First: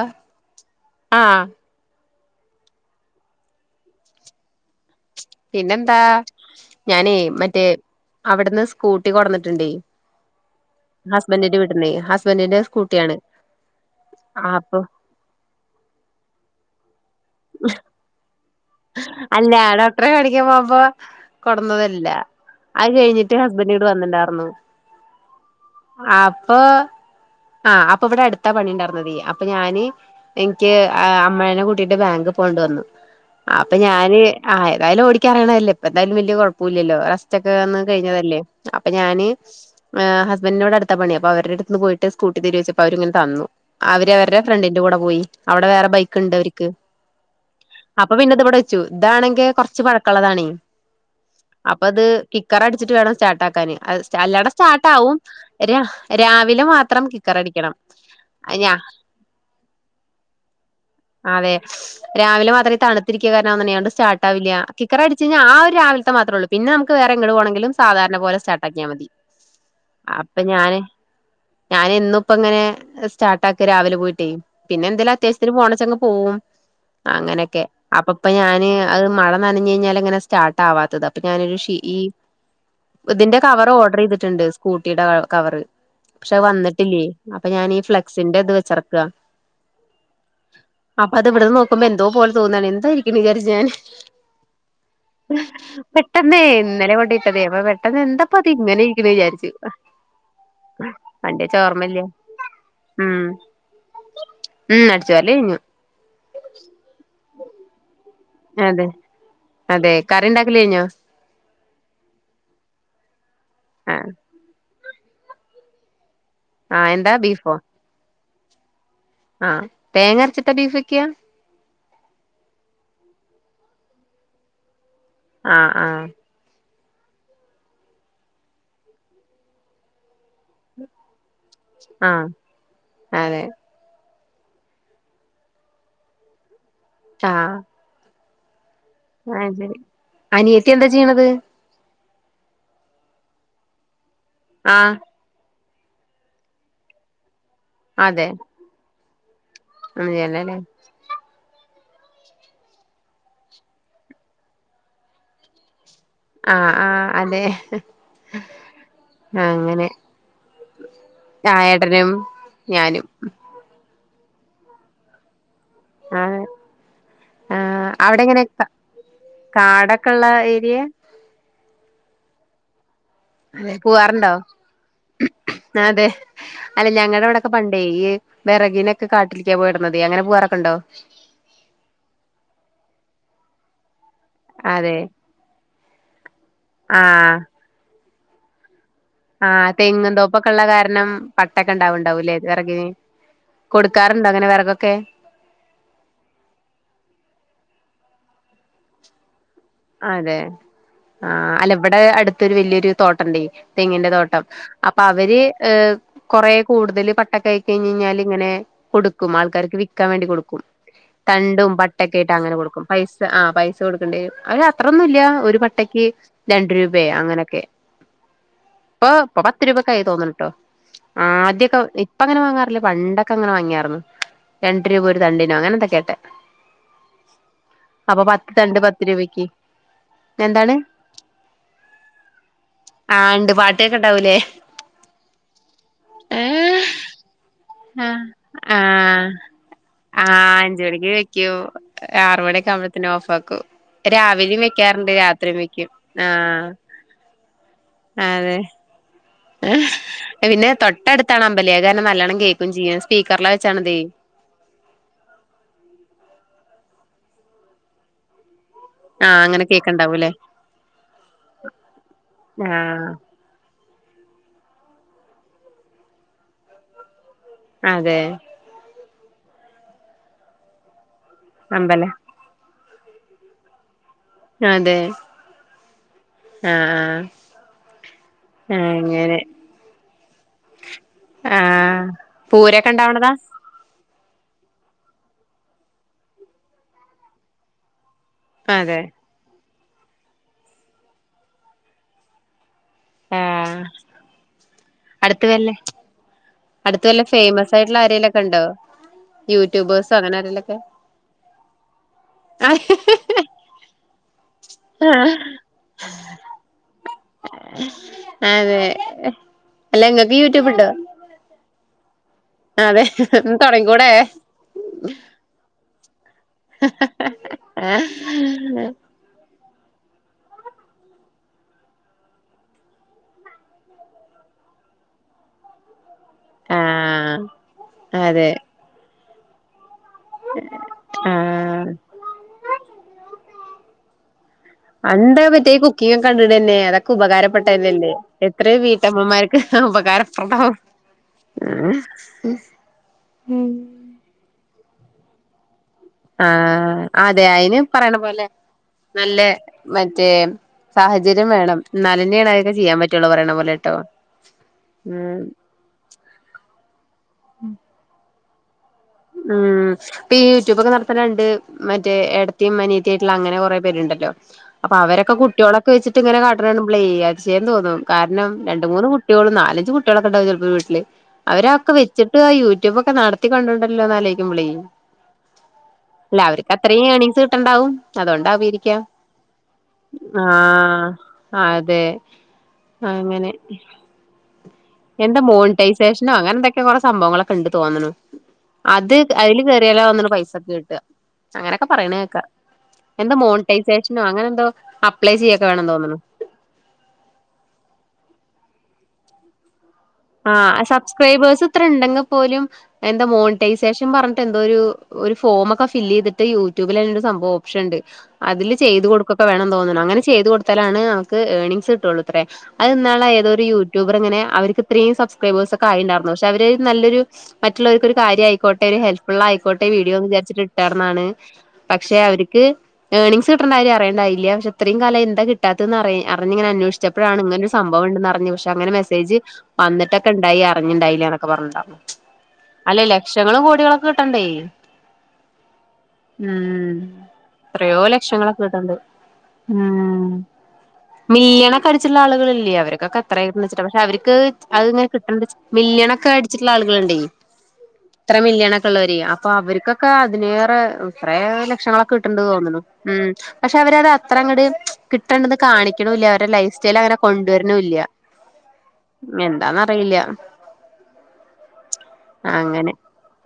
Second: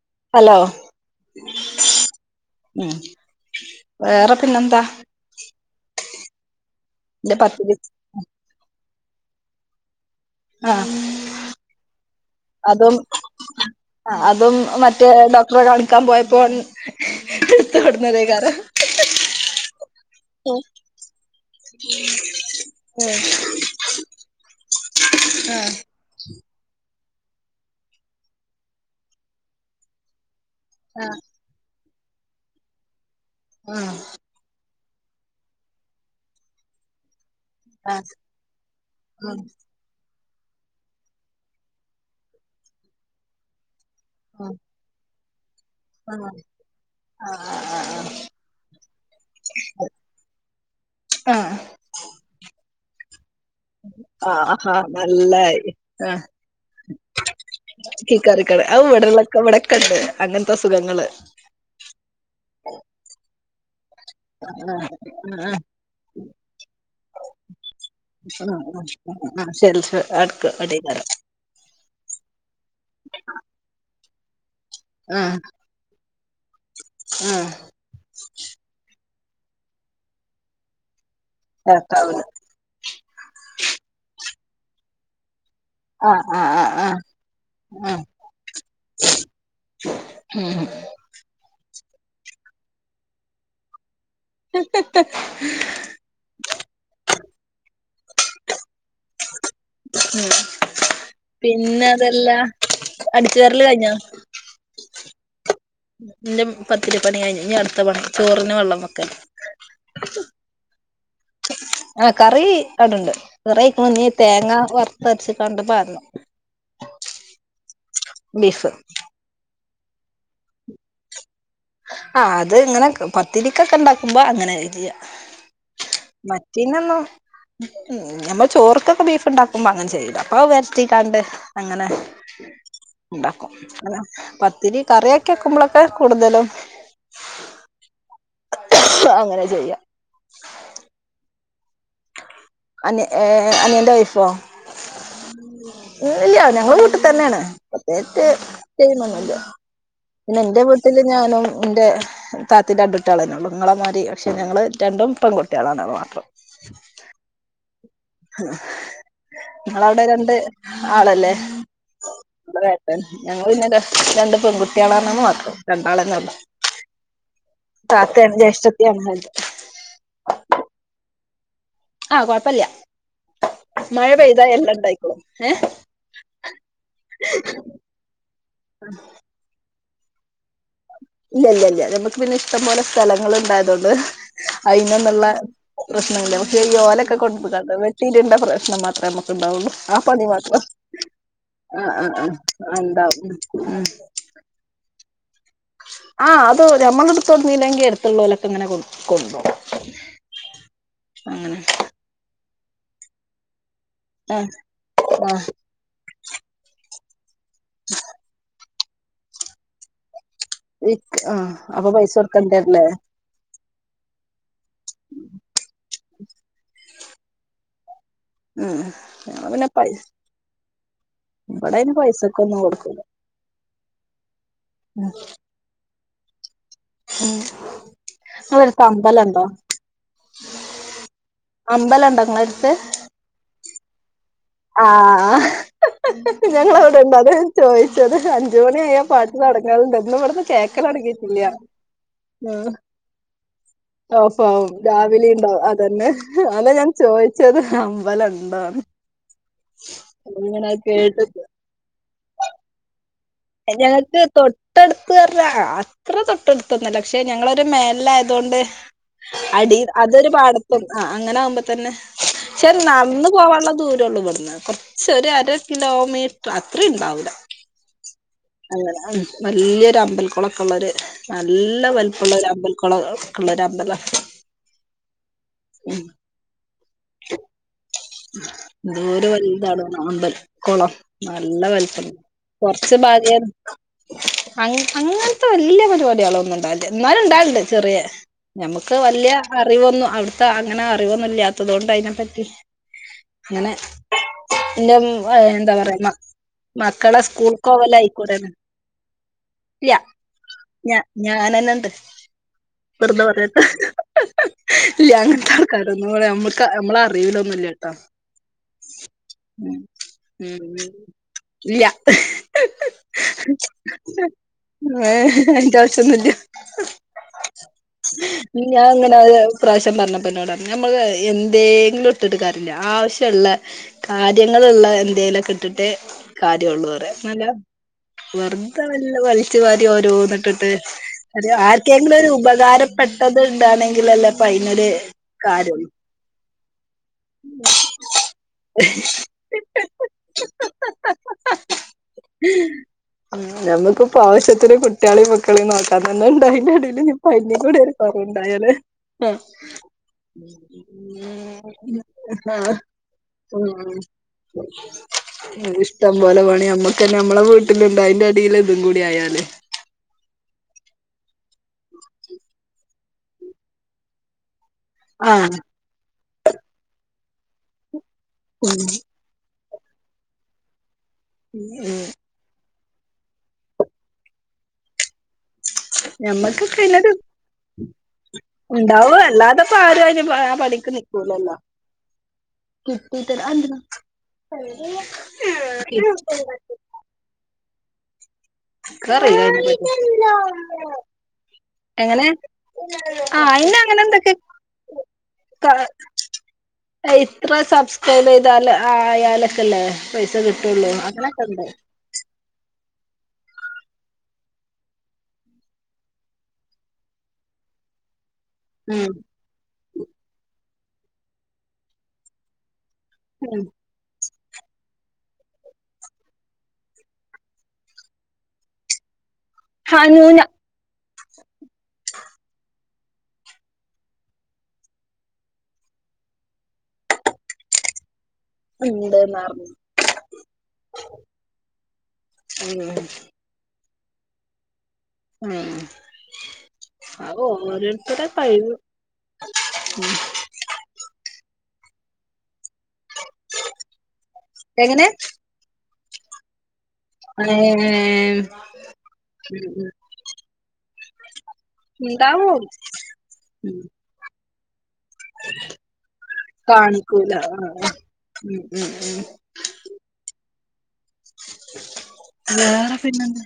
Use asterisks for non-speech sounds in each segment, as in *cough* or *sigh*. ആഹ hello ആഹ് ഉം വേറെ പിന്നെ എന്താ പിന്നെന്താ ഞാനേ എന്റെ മറ്റേ പത്തിരി അവിടുന്ന് സ്കൂട്ടി കൊടന്നിട്ടുണ്ട ആ ഹസ്ബൻഡിന്റെ വീട്ടന്റെ ഹസ്ബൻഡിന്റെ അതും സ്കൂട്ടിയാണ് ആഹ് അതും അപ്പൊ മറ്റേ ഡോക്ടറെ കാണിക്കാൻ പോയപ്പോ തോഓടന്നേ കാര അല്ല ഡോക്ടറെ കടിക്കാൻ പോകുമ്പ കൊടന്നതല്ല അത് കഴിഞ്ഞിട്ട് ഹസ്ബൻഡീട് വന്നിണ്ടായിർന്ന ആ അപ്പൊ ആ് അപ്പൊ ഇവിടെ അടുത്താ പണി ഉണ്ടായിർന്നത അപ്പൊ ഞാന് എനിക്ക് ആ അമ്മനെ കൂട്ടിയിട്ട് ബാങ്ക് പോകേണ്ട വന്നു അപ്പൊ ആ ഞാന് ആ എന്താല ഓടിക്കറിയണല്ല ഇപ്പപ്പോ എന്താല വലിയ കുഴപ്പമില്ലല്ലോ മച്ചക്കെ വന്ന് ആ കഴിഞ്ഞതല്ലേ അപ്പൊ ഞാന് ഹസ്ബറിോട്ടുത്ത പണി അപ്പോ അവടെ അടുന്ന് പോയിട്ട് സ്കൂട്ടി തിരിവച്ചപ്പോ അവരിങ്ങനെ തന്നു അവരുടെ ഫ്രണ്ടിന്റെ കൂടെ പോയി അവിടെ വേറെ ആ ബൈക്ക് ഇണ്ട് അവർക്ക് ആ അപ്പൊ പിന്നെ ഇത് ഇവിടെ വെച്ചു ഇതാണെങ്കിൽ കൊറച്ച് പഴക്കമുള്ളതാണ ആ അപ്പ അത് കിക്കർ അടിച്ചിട്ട് വേണം സ്റ്റാർട്ട ആാക്കാാന് ആ അല്ലാട ആഹാ സ്റ്റാർട്ട ആാവും നല്ലായി ര ആ രാവിലെ മാത്രം കിക്കർടിക്കണം കിക്കാറിക്കട ഞാ അത് ഇവിടെള്ളൊക്കെ ഇവിടെക്കെണ്ട് അങ്ങനത്തെ അസുഖങ്ങള് അതെ രാവിലെ മാത്രേ തണുത്തിരിക്കുക കാരണംന്നണ്ട് സ്റ്റാട്ട്ാവില്ല ആ കിക്കറ അടിച്ച് കഴിഞ്ഞൽ ആ ഒരു രാവിലത്തെ മാത്രേള്ളൂ പിന്ന നമുക്ക് വേറെങ്ങട് പോണെങ്കും സാധാരണ പോലെ സ്റ്റാട്ട് ആിയൽ മതി ആ ആ ശെ അപ്പൊ ഞാന് ഞാൻ ഇന്ന ഇപ്പ ഇങ്ങനെ സ്റ്റാർട്ട ആാക്കി രാവിലെ പോയിട്ടേ പിന്നെ എന്തേലും ആ അത്യാവശ്യത്തിന് പോണച്ചങ്ങ് പോവും ആ അങ്ങനെയൊക്കെ അപ്പപ്പൊ ഞാന് അത് മ അനഞ്ഞ കഴിഞ്ഞാ അങ്ങനെ സ്ാർട്ട് ആവാത്തത് ഇപ്പ ഞാനൊരു ഈ കേക്കാവൂല ഇതിന്റെ കവർ ഓർഡർ ചെയ്തിട്ടുണ്ട് സ്കൂട്ടിയുടെ കവറ് ആ പക്ഷെ ആ ആ ആ വന്നിട്ടില്ലേ അപ്പൊ ഞാൻീ ആ ഫ്ലെക്സിന്റെ ഇത് വെച്ചറക്ക ഉം അപ്പൊ അത് ഇവിടന്ന് നോക്കുമ്പോ എന്തോ പോലെ തോന്നാണ് എന്തായിരിക്കും വിചാരിച്ചു ഞാൻ പെട്ടെന്നേ ഇന്നലെ കൊണ്ട പെട്ട അപ്പൊ പെട്ടെന്ന് എന്തപ്പപ്പോ അത് ഇങ്ങനെ ഇരിക്കുന്നു വിചാരിു ഉം പിന്നെ ഓർമ്മല്ല അതല്ലാ ഉം അടിച്ചു കരൽ കഴിഞ്ഞാ ഉം അടിച്ചു വാരല് കഴിഞ്ഞു എന്റെ പത്തിരിപ്പണി കഞ്ഞു അടുത്ത വണം ചോറിന് അതെ വെള്ളംൊക്ക അതെ കറി ഉണ്ടാക്കല് കഴിഞ്ഞോ ആഹ കറി കടുണ്ട് കറ ആ മഞ്ഞി തേങ്ങ വറത്തച്ച് കണ്ട പറഞ്ഞു ആഹ എന്താ ബീഫോ ബീഫ് ആഹ തേങ്ങ അരച്ചിട്ട ബീഫ്ൊക്കെയാ ആ അത് ഇങ്ങനെ പത്തിരിക്കൊക്കെ ഉണ്ടാക്കുമ്പോ അങ്ങനെ ചെയ്യാ ആ ആ നമ്മള് ചോർക്കൊക്കെ ബീഫ് ഉണ്ടാക്കുമ്പോ അങ്ങനെ ചെയ്യല്. അപ്പൊ വരട്ടീക്കാണ്ട് അങ്ങനെ ആ അതെ ഉണ്ടാക്കും പത്തിരി കറിയൊക്കെ വെക്കുമ്പോളെക്കെ കൂടുതലും ആ അങ്ങനെ ചെയ്യാ *unintelligible* അനിയത്തി എന്താ ചെയ്യണത്? അനി എ ഏ അനിയന്റെ വൈഫോ? ആ ഒന്നുല്ല്യ ഞങ്ങള് വീട്ടിത്തന്നെയാണ് പ്രത്യേയിച്ച് അതെ ചെയ്യുന്നൊന്നുല്ല്യ. ഒന്നും പിന്നെ ചെയ്യണ്ടല്ലേ എന്റെ വീട്ടില് ഞാനും എൻ്റെ താത്തി രണ്ടുട്ട്യാളെന്നെയാള്ളൂ നിങ്ങളെമാതിരി പക്ഷേ ഞങ്ങൾ രണ്ടും പെൺകുട്ടികളാണവ ആഹ് ആഹ് അതെ. അങ്ങനെ നിങ്ങളവിടെ രണ്ട് ആളല്ലേ? ആ ഏട്ടനും ന്നേ ഏട്ടൻ ഞാനും ഞങ്ങൾ പിന്നെ രണ്ട് പെൺകുട്ടികളാണാന്ന് മാത്രം. രണ്ടാളെ ആ *unintelligible* ആ അവിടെ എങ്ങനെ തത്തയറിഞ്ഞയിഷ്ടത്തിഅന്നരിതും കാടൊക്കെ ഉള്ള ഏരിയ ആ കൊഴപ്പല്യാ. അതെ പൂവാറുണ്ടോ? ഏ അതെ അല്ലെ ഞങ്ങടെ അവിടൊക്കെ പണ്ടെ ഈ വേറഗിനെക്കെ കാട്ടിൽക്കാ പോയിടന്നതെ അങ്ങനെ പോവാറ ഇല്ല ഇല്ല ഇല്ല ഞമ്മക്ക് പിന്നെ ഇഷ്ടംപലെ സ്ഥലങ്ങൾ ഇണ്ടായതുകൊണ്ട്. അതെ അയിനൊന്നുള്ള പ്രശ്നയില്ല പക്ഷെ ഇ ഓലൊക്കെ ആഹ് കൊടുന്നുങ്ങാണ്ട് വെട്ടീടണ്ട പ്രശ്നം മാത്ര ആഹ് നമുക്കുണ്ടാവുള്ളൂ ആ തെങ്ങും പണി തോപ്പൊക്കെ മാത്ര ഉള്ള കാരണം പട്ടൊക്കെ ആ ആ ആ ഇണ്ടാവും മ് ഇട്ക്കാറുണ്ടോ അങ്ങനെ വെറകൊക്കെ? ആ അത് ഞമ്മള് എടുത്തോണ്ട്ന്നില്ലെങ്കില് അടുത്തുള്ളൊലൊക്കെ ഇങ്ങനെ കൊട് കൊണ്ടോകു അതെ ആ അല്ല ഇവിടെ അടുത്തൊരു വലിയൊരു തോട്ടണ്ടേ തെങ്ങിന്റെ തോട്ടം ആഹ് അപ്പൊ അവര് ആഹ് കെറെ കൂടുതൽ കഴപ്പി ഞ്ഞ്ഞ്ഞാൽ ഇങ്ങനെ കൊടുക്കും ആൾക്കാരിക്ക് വിൽക്കാൻവേണ്ടി കൊടുക്കും ആഹ് തണ്ടും അപ്പൊ പൈസ പട്ടക്കെയായിട്ട് അങ്ങനെ കൊടുക്കണ്ടല്ലേ കൊടുക്കും പൈസ ആ പൈസ കൊടുക്കണ്ടി വരും. അയിന് അത്രൊന്നുല്ല ഒരു പട്ടയ്ക്ക് രണ്ട് രൂപയേ അങ്ങനെക്കെ ഉം ഓ ഇപ്പം ഞങ്ങള് പിന്നെ പൈ പത്തുരൂപക്കായി തോന്ന്ണ് ട്ടോ ഇവിടെ ആദ്യക്കെ അയിന് ഇപ്പ അങ്ങനെ പൈസക്കൊന്നും വാങ്ങാറില്ല കൊടുക്കൂല പണ്ടൊക്കെങ്ങനെ വാങ്ങിയാർന്നു. രണ്ടു രൂപ ഒരു തണ്ടിനോ അങ്ങനെ എന്താ കേട്ടെ ഉം *unintelligible* രണ്ട് രൂപക്ക്, എന്താണ് അമ്പലണ്ടോ നിങ്ങളടുത്ത് ആണ്ട് പാട്ടെക്കെണ്ടാവൂലേ? ആഹ ഹ് ആഹ് നങ്ങവിടുണ്ടത് അതാ ഞാൻചോയിച്ചത് അഞ്ച്മണി ആയാ പാട്ട് തൊടങ്ങറുണ്ട് എന്നും ഇവടന്ന് കേക്കലി ഇവിടെവെയ്ക്കു ആറ് മണിക്കാവുമ്പോത്തിനും ഓഫാക്കും. ഓഫാകും രാവിലെ ഉണ്ടാവും അതന്നെ ആഹ് അതാ ഞാൻ ചോദിച്ചത് ഹം അതെ ഇമ്പലന്താണ് പിന്നെ കേട്ടിട്ട് തൊട്ടടുത്താണോ അമ്പല് ഏതാനും നല്ലോണം കേക്കോ ചെയ്യും. സ്പീക്കറിലാ വെച്ചാണതേ ഞങ്ങക്ക് തൊട്ടടുത്ത്ന്നറിഞ്ഞാ അത്ര തൊട്ടടുത്ത പക്ഷെ ഞങ്ങളൊരു മേൽ ആയത് കൊണ്ട് ആഹ് അങ്ങനെ അടി കേക്ക്ണ്ടാവൂല്ലേ അതൊരു പാടത്ത് ആ അങ്ങനെ ആകുമ്പോ തന്നെ *unintelligible* ആഹ് നട്ന്ന് പോവാനുള്ള ദൂരം *unintelligible* കൊറ്ച്ച് ഒര് അര കിലോമീറ്റർ അത്രയും ഉണ്ടാവൂല. അതെ അങ്ങനെ അ വലിയൊരു അമ്പൽക്കുളക്കെയുള്ളൊരു നല്ല അമ്പലം വലുപ്പമുള്ള അമ്പൽ കൊളക്കയുള്ള അമ്പല ആതെ *unintelligible* ആ *unintelligible* അമ്പൽക്കുളം നല്ല വത്സ ആഹ് പൂരൊക്കെ കൊറച്ച് ഇണ്ടാവണതാ ബാഗയ അ അങ്ങനത്തെ വല്ല്യ പരിപാടികളൊന്നും ഇണ്ടാല്ല ന്നാലും ഇണ്ടാണ്ട് ചെറിയെ ഞമ്മക്ക് അതെ വലിയ അറിവൊന്നും അവിടുത്തെ അങ്ങനെ അറിവൊന്നും ഇല്ലാത്തത് കൊണ്ട് അയ്നെ പറ്റി ങ്ങനെ ആഹ് ന്റെം ഏ അടുത്ത വല്ല എന്താ പറയാ മ അടുത്ത മക്കള വല്ല ഫേമസ് ആയിട്ടുള്ള ആരേലൊക്കെ സ്കൂൾക്കോവലയിക്കൂടേണ് ഉണ്ടോ ല്ല യൂട്യൂബേഴ്സോ അങ്ങനെ ആരേലൊക്കെ ഞ ഞാനന്നണ്ട് ആഹ് വെർതെ പർയാട്ട ഇല്ല അങ്ങനത്തെ ആൾക്കാരന്ന നമ്മക്ക് നമ്മള അറിവ്ലൊന്നുല്ലട്ടോ അതെ അല്ല ഇങ്ങക്ക് യൂട്യൂബ് ഉണ്ടോ ല്ല അതെ ഒന്ന് തൊടങ്ങിക്കൂടെ ഏ അയ്ന്റാവ്ശ്യൊന്നുല്ല *unintelligible* പ്രാവശ്യം പറഞ്ഞപ്പന്നോടർഞ്ഞ് നമ്മള് എന്തേങ്കിലും ഇട്ട്ട്ടാര്യല്ല ആവശ്യള്ള കാര്യങ്ങള് ള്ളെ എന്തെേലൊക്കെട്ടിട്ട് കാര്യള്ളൂവറി ആഹ് നല്ല അതെ വെറുത വല്ല വൽച് വാ രി ഓരോന്ന്ട്ടിട്ട് ആഹ് ആർക്കെങ്കിലൊരുപകാരപ്പെട്ടത് ണ്ടാണെങ്കിലല്ലെപ്പയ്നൊര് അണ്ട പറ്റേ കുക്കിങ്ങ ഒക്കെ കണ്ടിട തന്നെ അതൊക്കെ ഉപകാരപ്പെട്ടതന്നല്ലേ എത്ര വീട്ടമ്മമാർക്ക് ഉപകാരപ്പെടം നമ്മുക്കിപ്പോ ആവ്ശ്യ കുട്ടികളി പക്കളി നോക്കാൻ തന്നെ ഉണ്ടായി അൽ ആഹ് നീ പ അതെ കൂടി അയിന് പറയണ പോലെ ഒരുക്കാറുണ്ടായാല് നല്ല മറ്റേ സാഹചര്യം വേണം ന്നാലന്നെയാണ് അതൊക്കെ ആഹ് ചെയ്യാൻ പറ്റുള്ളു പറ ന പോലെട്ടോ ഉം ഇഷ്ടം പോലെ പണി നമ്മക്കന്നെ നമ്മളെ വീട്ടിലുണ്ട് അയ്ന്റെ അടീല് ഉം പീ ചുറ്റുപ്പൊക്കെ നടത്തണെണ്ട് മറ്റേ ഏട്ടത്തിം മനിയത്തിയായിട്ടുള്ള അങ്ങനെ കൊറെേ പേരുണ്ടല്ലോ അപ്പൊ അവരക്കെ ആഹ് കുട്ടികളൊക്കെച്ചിട്ട്ങ്ങനെ കാടണ കാണുമ്പളേ അത് ചെയ്യൻ തോന്നും കാരണം ഉം രണ്ട് മൂന്ന് കുട്ടികളും നാലഞ്ചു കുട്ടികളൊക്കെണ്ടാവും ചിലപ്പോൾ വീട്ടില് അവരൊക്കെ ഉം വെച്ചിട്ട് ആ യു റ്റൂബൊക്കെ നടത്തിക്കണ്ടുണ്ടല്ലോ ന്നാലോയ്ക്കുമ്പളെ അല്ല അവർക്ക് അത്രയും ഏണീസ് കിട്ട്ണ്ടാവും ഉണ്ടാവ അല്ലാതെപ്പ ആരും ആ പണിക്ക് ആഹ് നിക്കൂലല്ലോ അതെ അങ്ങനെ *unintelligible* എന്താ മോണിറ്റൈസേഷനോ അങ്ങനെ എന്തൊക്കെ കൊറ സംഭവങ്ങളൊക്കെ ഇണ്ട് തോന്നുണു അത് ഇക്കറീല അയ്ല് അയിനെപ്പറ്റി കേറിയാലോന്ന്ണ് പൈസൊക്കെ കിട്ട അങ്ങനെയൊക്കെ പറയണ എങ്ങനെ കേക്കാ എന്ത ആഹ് അയിന് മോണിറ്റൈസേഷനോ എന്തൊക്കെ അങ്ങനെ എന്തോ അപ്ലൈ ചെയ്യൊക്കെ വേണം തോന്ന്ണ് അഇത്ര സബ്സ്ക്രൈബയ്താല് ആയാലൊക്കല്ലേ ആ സബ്സ്ക്രൈബേഴ്സ് ത്രണ്ടെങ്ക് പോലും എന്താ മോണിറ്റൈസേഷൻ പറഞ്ഞട്ട് എന്തോ ഒരു ഒരു ഫോമ ഒക്കെ ഫില് ചെയ്തിട്ട് യൂട്യൂബിൽരു സംഭവം ഓപ്ഷൻ ഉണ്ട് അതില് ചെയ്ത് ഉം കൊടുക്കൊക്കെ വേണംന്ന് തോന്നുന്നു അങ്ങനെ ചെയ്ത് കൊടുത്താലാണ് നമക്ക് ഏണിങ്സ് കിട്ടള്ളൂത്രേ അത് ന്നാള് ഉം ഏതോരു യൂട്യൂബർങ്ങനെ അവർക്ക് ത്രീ സബ്ക്രൈബേഴ്സ് ഒക്കെ ആട്ടണ്ടായിരുന്നു പക്ഷെ അവര് നല്ലൊരു മറ്റുള്ളോരുക്കൊരു കാര്യയിക്കോട്ടെ ഒരു ഹെ ള്ള ആയിക്കോട്ടെ വീഡ്യോന്ന് വിചാര്ച്ചിട്ട്ട്ടാർന്നാണ് പക്ഷെ അവർക്ക് ഏർണിങ്സ് കിട്ടേണ്ട കാര്യം അറിയേണ്ടായില്ല പക്ഷെ അത്രയും കല എന്താ കിട്ടാത്ത അറിയ പറഞ്ഞിങ്ങനെ അന്വേഷിച്ചപ്പോഴാണ്ങ്ങന ഒരു സംമ്പവണ്ടെന്ന് പറഞ്ഞു പക്ഷെ അങ്ങന മെസ്സേജ് ഉണ്ട്ന്ന് പറഞ്ഞു ന്നട്ടൊക്കെണ്ടായി അറ്ഞ്ഞ്ണ്ടായിലന്നൊക്കെ പർഞ്ട്ട് അല്ല ഉം ലക്ഷങ്ങളു കോടികളൊക്കെ കിട്ടണ്ടേ ഉം ഉം അ എത്രയോ ഓരോരുത്തടെ ലക്ഷങ്ങളൊക്കെ കഴിവു കിട്ടണ്ട് മീയന കടിച്ചുള്ള ആളുകളല്ലേ അവൊക്കൊക്കെ അത്ര കിട്ട വെിട്ട പക്ഷ അവർക്ക് എങ്ങനെ അത്ങ്ങനെ കിട്ട മല്െ ടിച്ചിട്ടുള്ള ആളുകുണ്ട ഇത്ര ഏഹ് മില്യൺ ഒക്കെ ഉള്ളവര് അപ്പൊ ഉം അവർക്കൊക്കെ അതിനേറെ ഇത്രേ ലക്ഷങ്ങളൊക്കെ കിട്ടിണ്ട് ഉണ്ടാവും തോന്നു ഉം പക്ഷെ ഉം അവരത് അത്ര കൂടി കിട്ടണ്ടെന്ന് കാണിക്കണില്ല അവരുടെ ലൈഫ് സ്റ്റൈൽ അങ്ങനെ കാണിക്കൂല ആഹ് ആഹ് കൊണ്ടുവരണില്ല ഉം ഉം ഉം എന്താന്ന അറിയില്ല അങ്ങനെ വേറെ പിന്നെല്ല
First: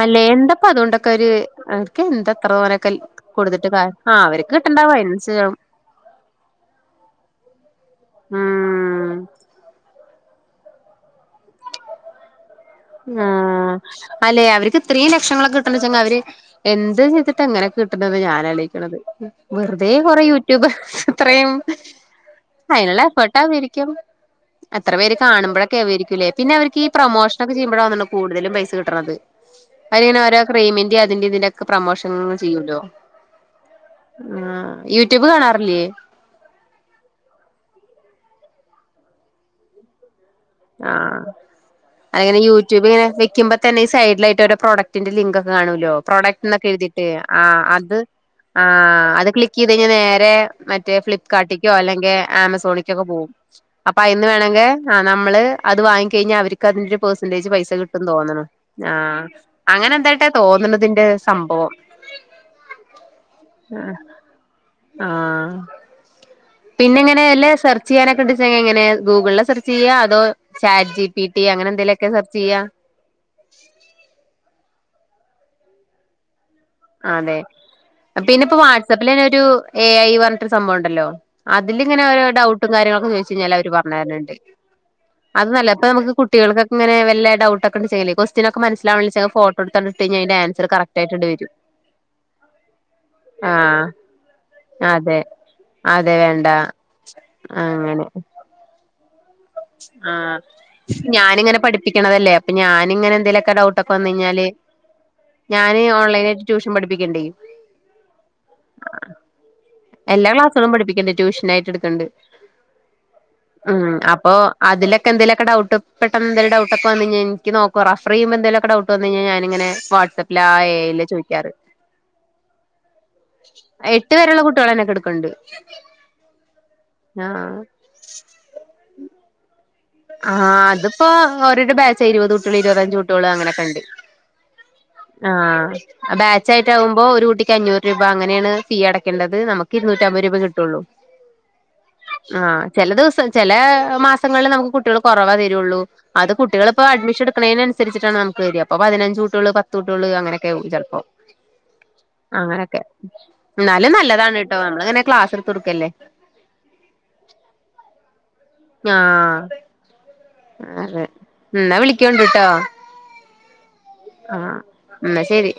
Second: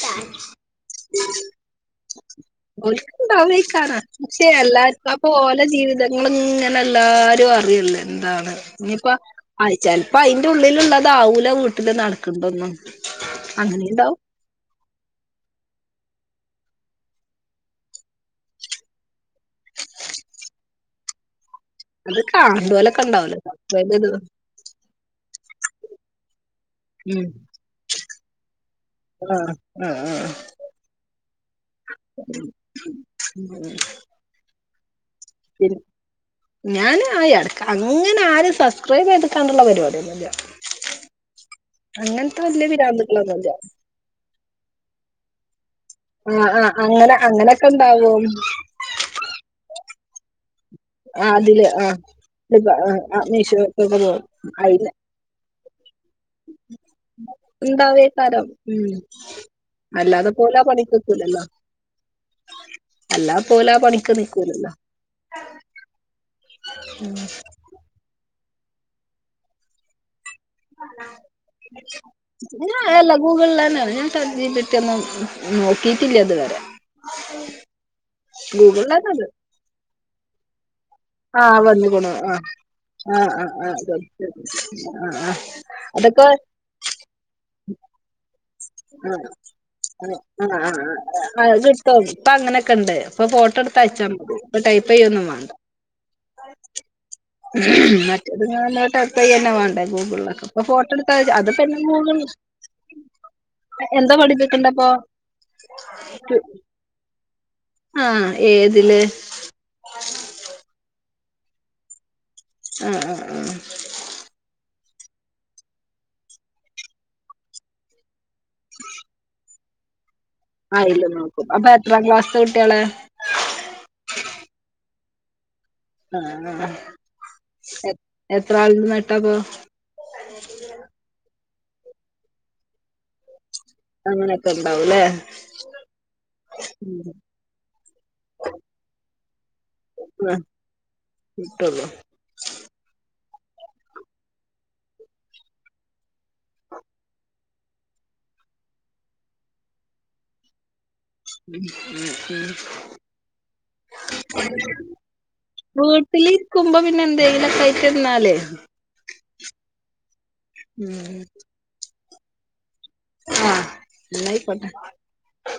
അല്ലെ എന്താപ്പ അതുകൊണ്ടൊക്കെ ഒരു അവർക്ക് എന്താ ഇത്ര തോനൊക്കെ ിക്കണ്ട കൊടുത്തിട്ട് കാ അവിക്കണ ആ അവർക്ക് കിട്ടണ്ടാവും എല്ലാർക്കും അപ്പ അതിനനുസരിച്ചാവും ഓലെ ജീവിതങ്ങളും ഇങ്ങനെ എല്ലാരും അറിയില്ല എന്താണ് ഇനിയിപ്പ ഉം ആ ചെിലപ്പോ അതിന്റെ ഉള്ളിലുള്ളത് ആവൂല വീട്ടില് നടക്കണ്ടോന്നും ആ അല്ലെ അവർക്ക് ഇത്രയും ലക്ഷങ്ങളൊക്കെ കിട്ടണം അവര് എന്ത് ചെയ്തിട്ട് എങ്ങനെ കിട്ടണെന്ന് ഞാൻളയിക്കണത് വെറുതെ കുറെേ യൂട്യൂബ് അത്രയും അത് കാണുന്നോലൊക്കെ അതിനതിനുള്ള എഫോർട്ട ആരിക്കും ഉണ്ടാവല്ലോ എത്ര പേര് കാണുമ്പോഴക്ക ഒരിക്കല്ലേന്നെ അവർക്ക്ഈ ഉം പ്രൊോഷന ഒക്കെ്യുമോഴോ കൂടുല പൈസ കിും ആഹ് ആഹ് അരിങ്ങനെ ആഹ് ഓരോ ക്രെയിമിറ അതിന്റെ ഇതിന്റെ ഒക്കെ പ്രൊമോഷൻ ചെയ്യല്ലോ ആഹ പി ഞൻ ആയി അടക്ക അങ്ങനെ ആര സബ്സ്ക്രൈബ്തിാനുള്ള പരിപടിയന്നുമല്ലേ ആഹ അല്ലങ്ങനെ വലിയ യൂട്യൂബ് ഇങ്ങെ പിരാന്തുക്കളൊന്നുമില്ല വെക്കുമ്പോ തന്നേ ഈ സൈഡിലായിട്ട് ഒരു പ്രോഡകിന്റെ ലിങ്ക് ഒക്കെ കാണലോ ആ പ്രോഡക്ട് ആ അങ്ങനെ അങ്ങനൊക്കെ ഉണ്ടാവും ആത് ക്ക്ക് ചെയത് ക നേ മറ്റ ആ അതില് ഫ്ലിപ്കാർട്ടിക്കോ ആ അല്ലെങ്കിൽ ഇപ്പൊ, ആ, ആമസോണിക്കൊക്കെ ആ, പോകും മീഷോക്കൊക്കെ അപ്പൊ പോകും അയിന്ന് അതില് വേണമെങ്കിൽ നമ്മള് അത് വാങ്ങിക്കി കഴിഞ്ഞ അവർക്ക് അതിന്റെ പെർസെന്റേജ് പൈസ കിട്ടുംന്ന് തോന്നണം ഉണ്ടാവേക്കാരം ഉം ആ അങ്ങനെ എന്തായിട്ടാ തോന്നണതിന്റെ സംഭവം അല്ലാ പോല ആ പണിക്ക് നിക്കൂലല്ലോ ആ പിന്നെ എങ്ങനെയ അല്ലേ സെർച്ച് ചെയ്യാനൊക്കെ ഉണ്ട ഇങ്ങനെ ഗൂഗിളെ സെർച്ച് ചെയ്യ അതോ ചാറ്റ് ജി പി ടി അങ്ങനെ എന്തെലുമൊക്കെ സെർച്ച് ചെയ്യാ ലഘൂകന്ന ഞാട്ട പറ്റന്ന നോക്കിയിട്ടില്ല അത്വരെ അതെ പിന്ന ഇപ്പോൊ ഗൂഗിളിൽ വാട്സആപ്പിൽ തന്നെ അത് ഒരു എ ഐ പറഞ്ഞിട്ട് സംഭവംുണ്ട് ോ ആ അതില ഇങ്ങനെോ വന്നുകുണു ആ ഡട്ടും കാര്യങ്ങളൊക്കെ ചോ ആ ആ കഞ്ഞാൽ അവര് ആ അത് പറഞ്ഞണ്ട് ആ ആ അത് നമക്ക് അതൊക്കെ കുട്ടികൾക്കെങ്ങന വല്ല ഡൗട്ട ഒക്കെ ചെയ്യേ കൊസ് ന മനസ്സിലാവണിൽ ചില ആ ഫോട്ടോ എടുകണ്ടിഴ അതിന്റെ ആഹ് ആൻസർ കറക്റ്റ് ആയിട്ട് ആഹ് അത് ഇപ്പ അങ്ങനെയൊക്കെ ഉണ്ട് ഇപ്പൊ ഫോട്ടോ എടുത്ത് ആഹ് അയച്ചാ മതി ഇപ്പൊ ടൈപ്പ് അതെ ചെയ്യൊന്നും വേണ്ട അതെ വേണ്ട മറ്റതുങ്ങ ആ ഫോട്ടോ എടുത്ത് അയച്ച് ഞാനിങ്ങനെ അതിപ്പോ എല്ലാം ഗൂഗിൾ പഠിപ്പിക്കണതല്ലേ അപ്പൊ ഞാനിങ്ങനെ എന്തെലുമൊക്കെ ഡൗട്ടെ ഇ വന്ന എന്താ കഴിഞ്ഞാല് പഠിപ്പിക്കണ്ടപ്പൊ ഞാന് ഓൺലൈന ആയിട്ട് ട്യൂഷൻ പഠിപ്പിക്കണ്ട് ആഹ് ഏതില് എല്ലാ ക്ലാസ്സുകളും പഠിപ്പിക്കണ്ട് ട്യൂഷന ആയിട്ട് എടുക്കണ്ട് ഉ ഉ ഉ അതിലക്കെന്തലൊക്കെ ഡൗട്ട് എന്തേലും ഡൗട്ടക്കെ വന്നഴിഞ്ഞാൽ എക്ക് നോക്ക റഫർ ചെയുമ്പോന്തലൊക്കെ ഡൗട്ട് വന്ന കഴിഞ്ഞ അങ്ങെ വാട്സ്ആപ്പ് ല്ല അയില് നോക്കും ചോദിക്കാറ് അപ്പൊ എത്രാം ക്ലാസ്ത്തെ കുട്ടികളെ എട്ടു പേരുള്ള കുട്ടികൾന്നെക്കെടു കണ്ട് ആ എത്ര ആള നട്ടാപ്പോ ആഹ് അതിപ്പോ ഓരോ ബാ ഇരുപത് കൂട്ടിയള് ഇരുപത അഞ്ച് കൂട്ടികള് അങ്ങനെൊക്കെ അങ്ങനെക്ക ആഹ ബാച്ച് ആയിട്ട ആകുമ്പോ ഒരു കുട്ടിക്ക് അഞ്ഞൂറ് രൂപ അങ്ങനെയാണ് ഫീ അടക്കേണ്ടത് നമുക്ക് ഇരുന്നൂറ്റമ്പത് രൂപ കിട്ടുള്ളൂ ഉം ആഹ ചില ദിവസം ചില മാസങ്ങളിൽ നമുക്ക് കുട്ട കുട്ടികൾ കുറവേ തരുള്ളൂ അത് കുട്ടികൾ ഇപ്പോ അഡ്മിഷൻ എടുക്കണേനുസരിച്ചിട്ടാണ് നമുക്ക് തരാ പതിനഞ്ച് കുട്ടികള് പത്തു ള് അങ്ങനെയൊക്കെ ചിലപ്പോൾ അങ്ങനൊക്കെ എന്നാലും നല്ലതാണട്ടോ നമ്മള് ഇങ്ങനെ ക്ലാസ് എടുത്ത് കൊടുക്കല്ലേ ഇലീക്കുമ്പ പിന്നെ എന്തേലേ കാ ചെന്നാലെ ആഹ ആ ഉം എന്നാ വിളിക്കണ്ടിട്ടോ ആഹ എല്ലായി പട്ട എന്നാ ശരി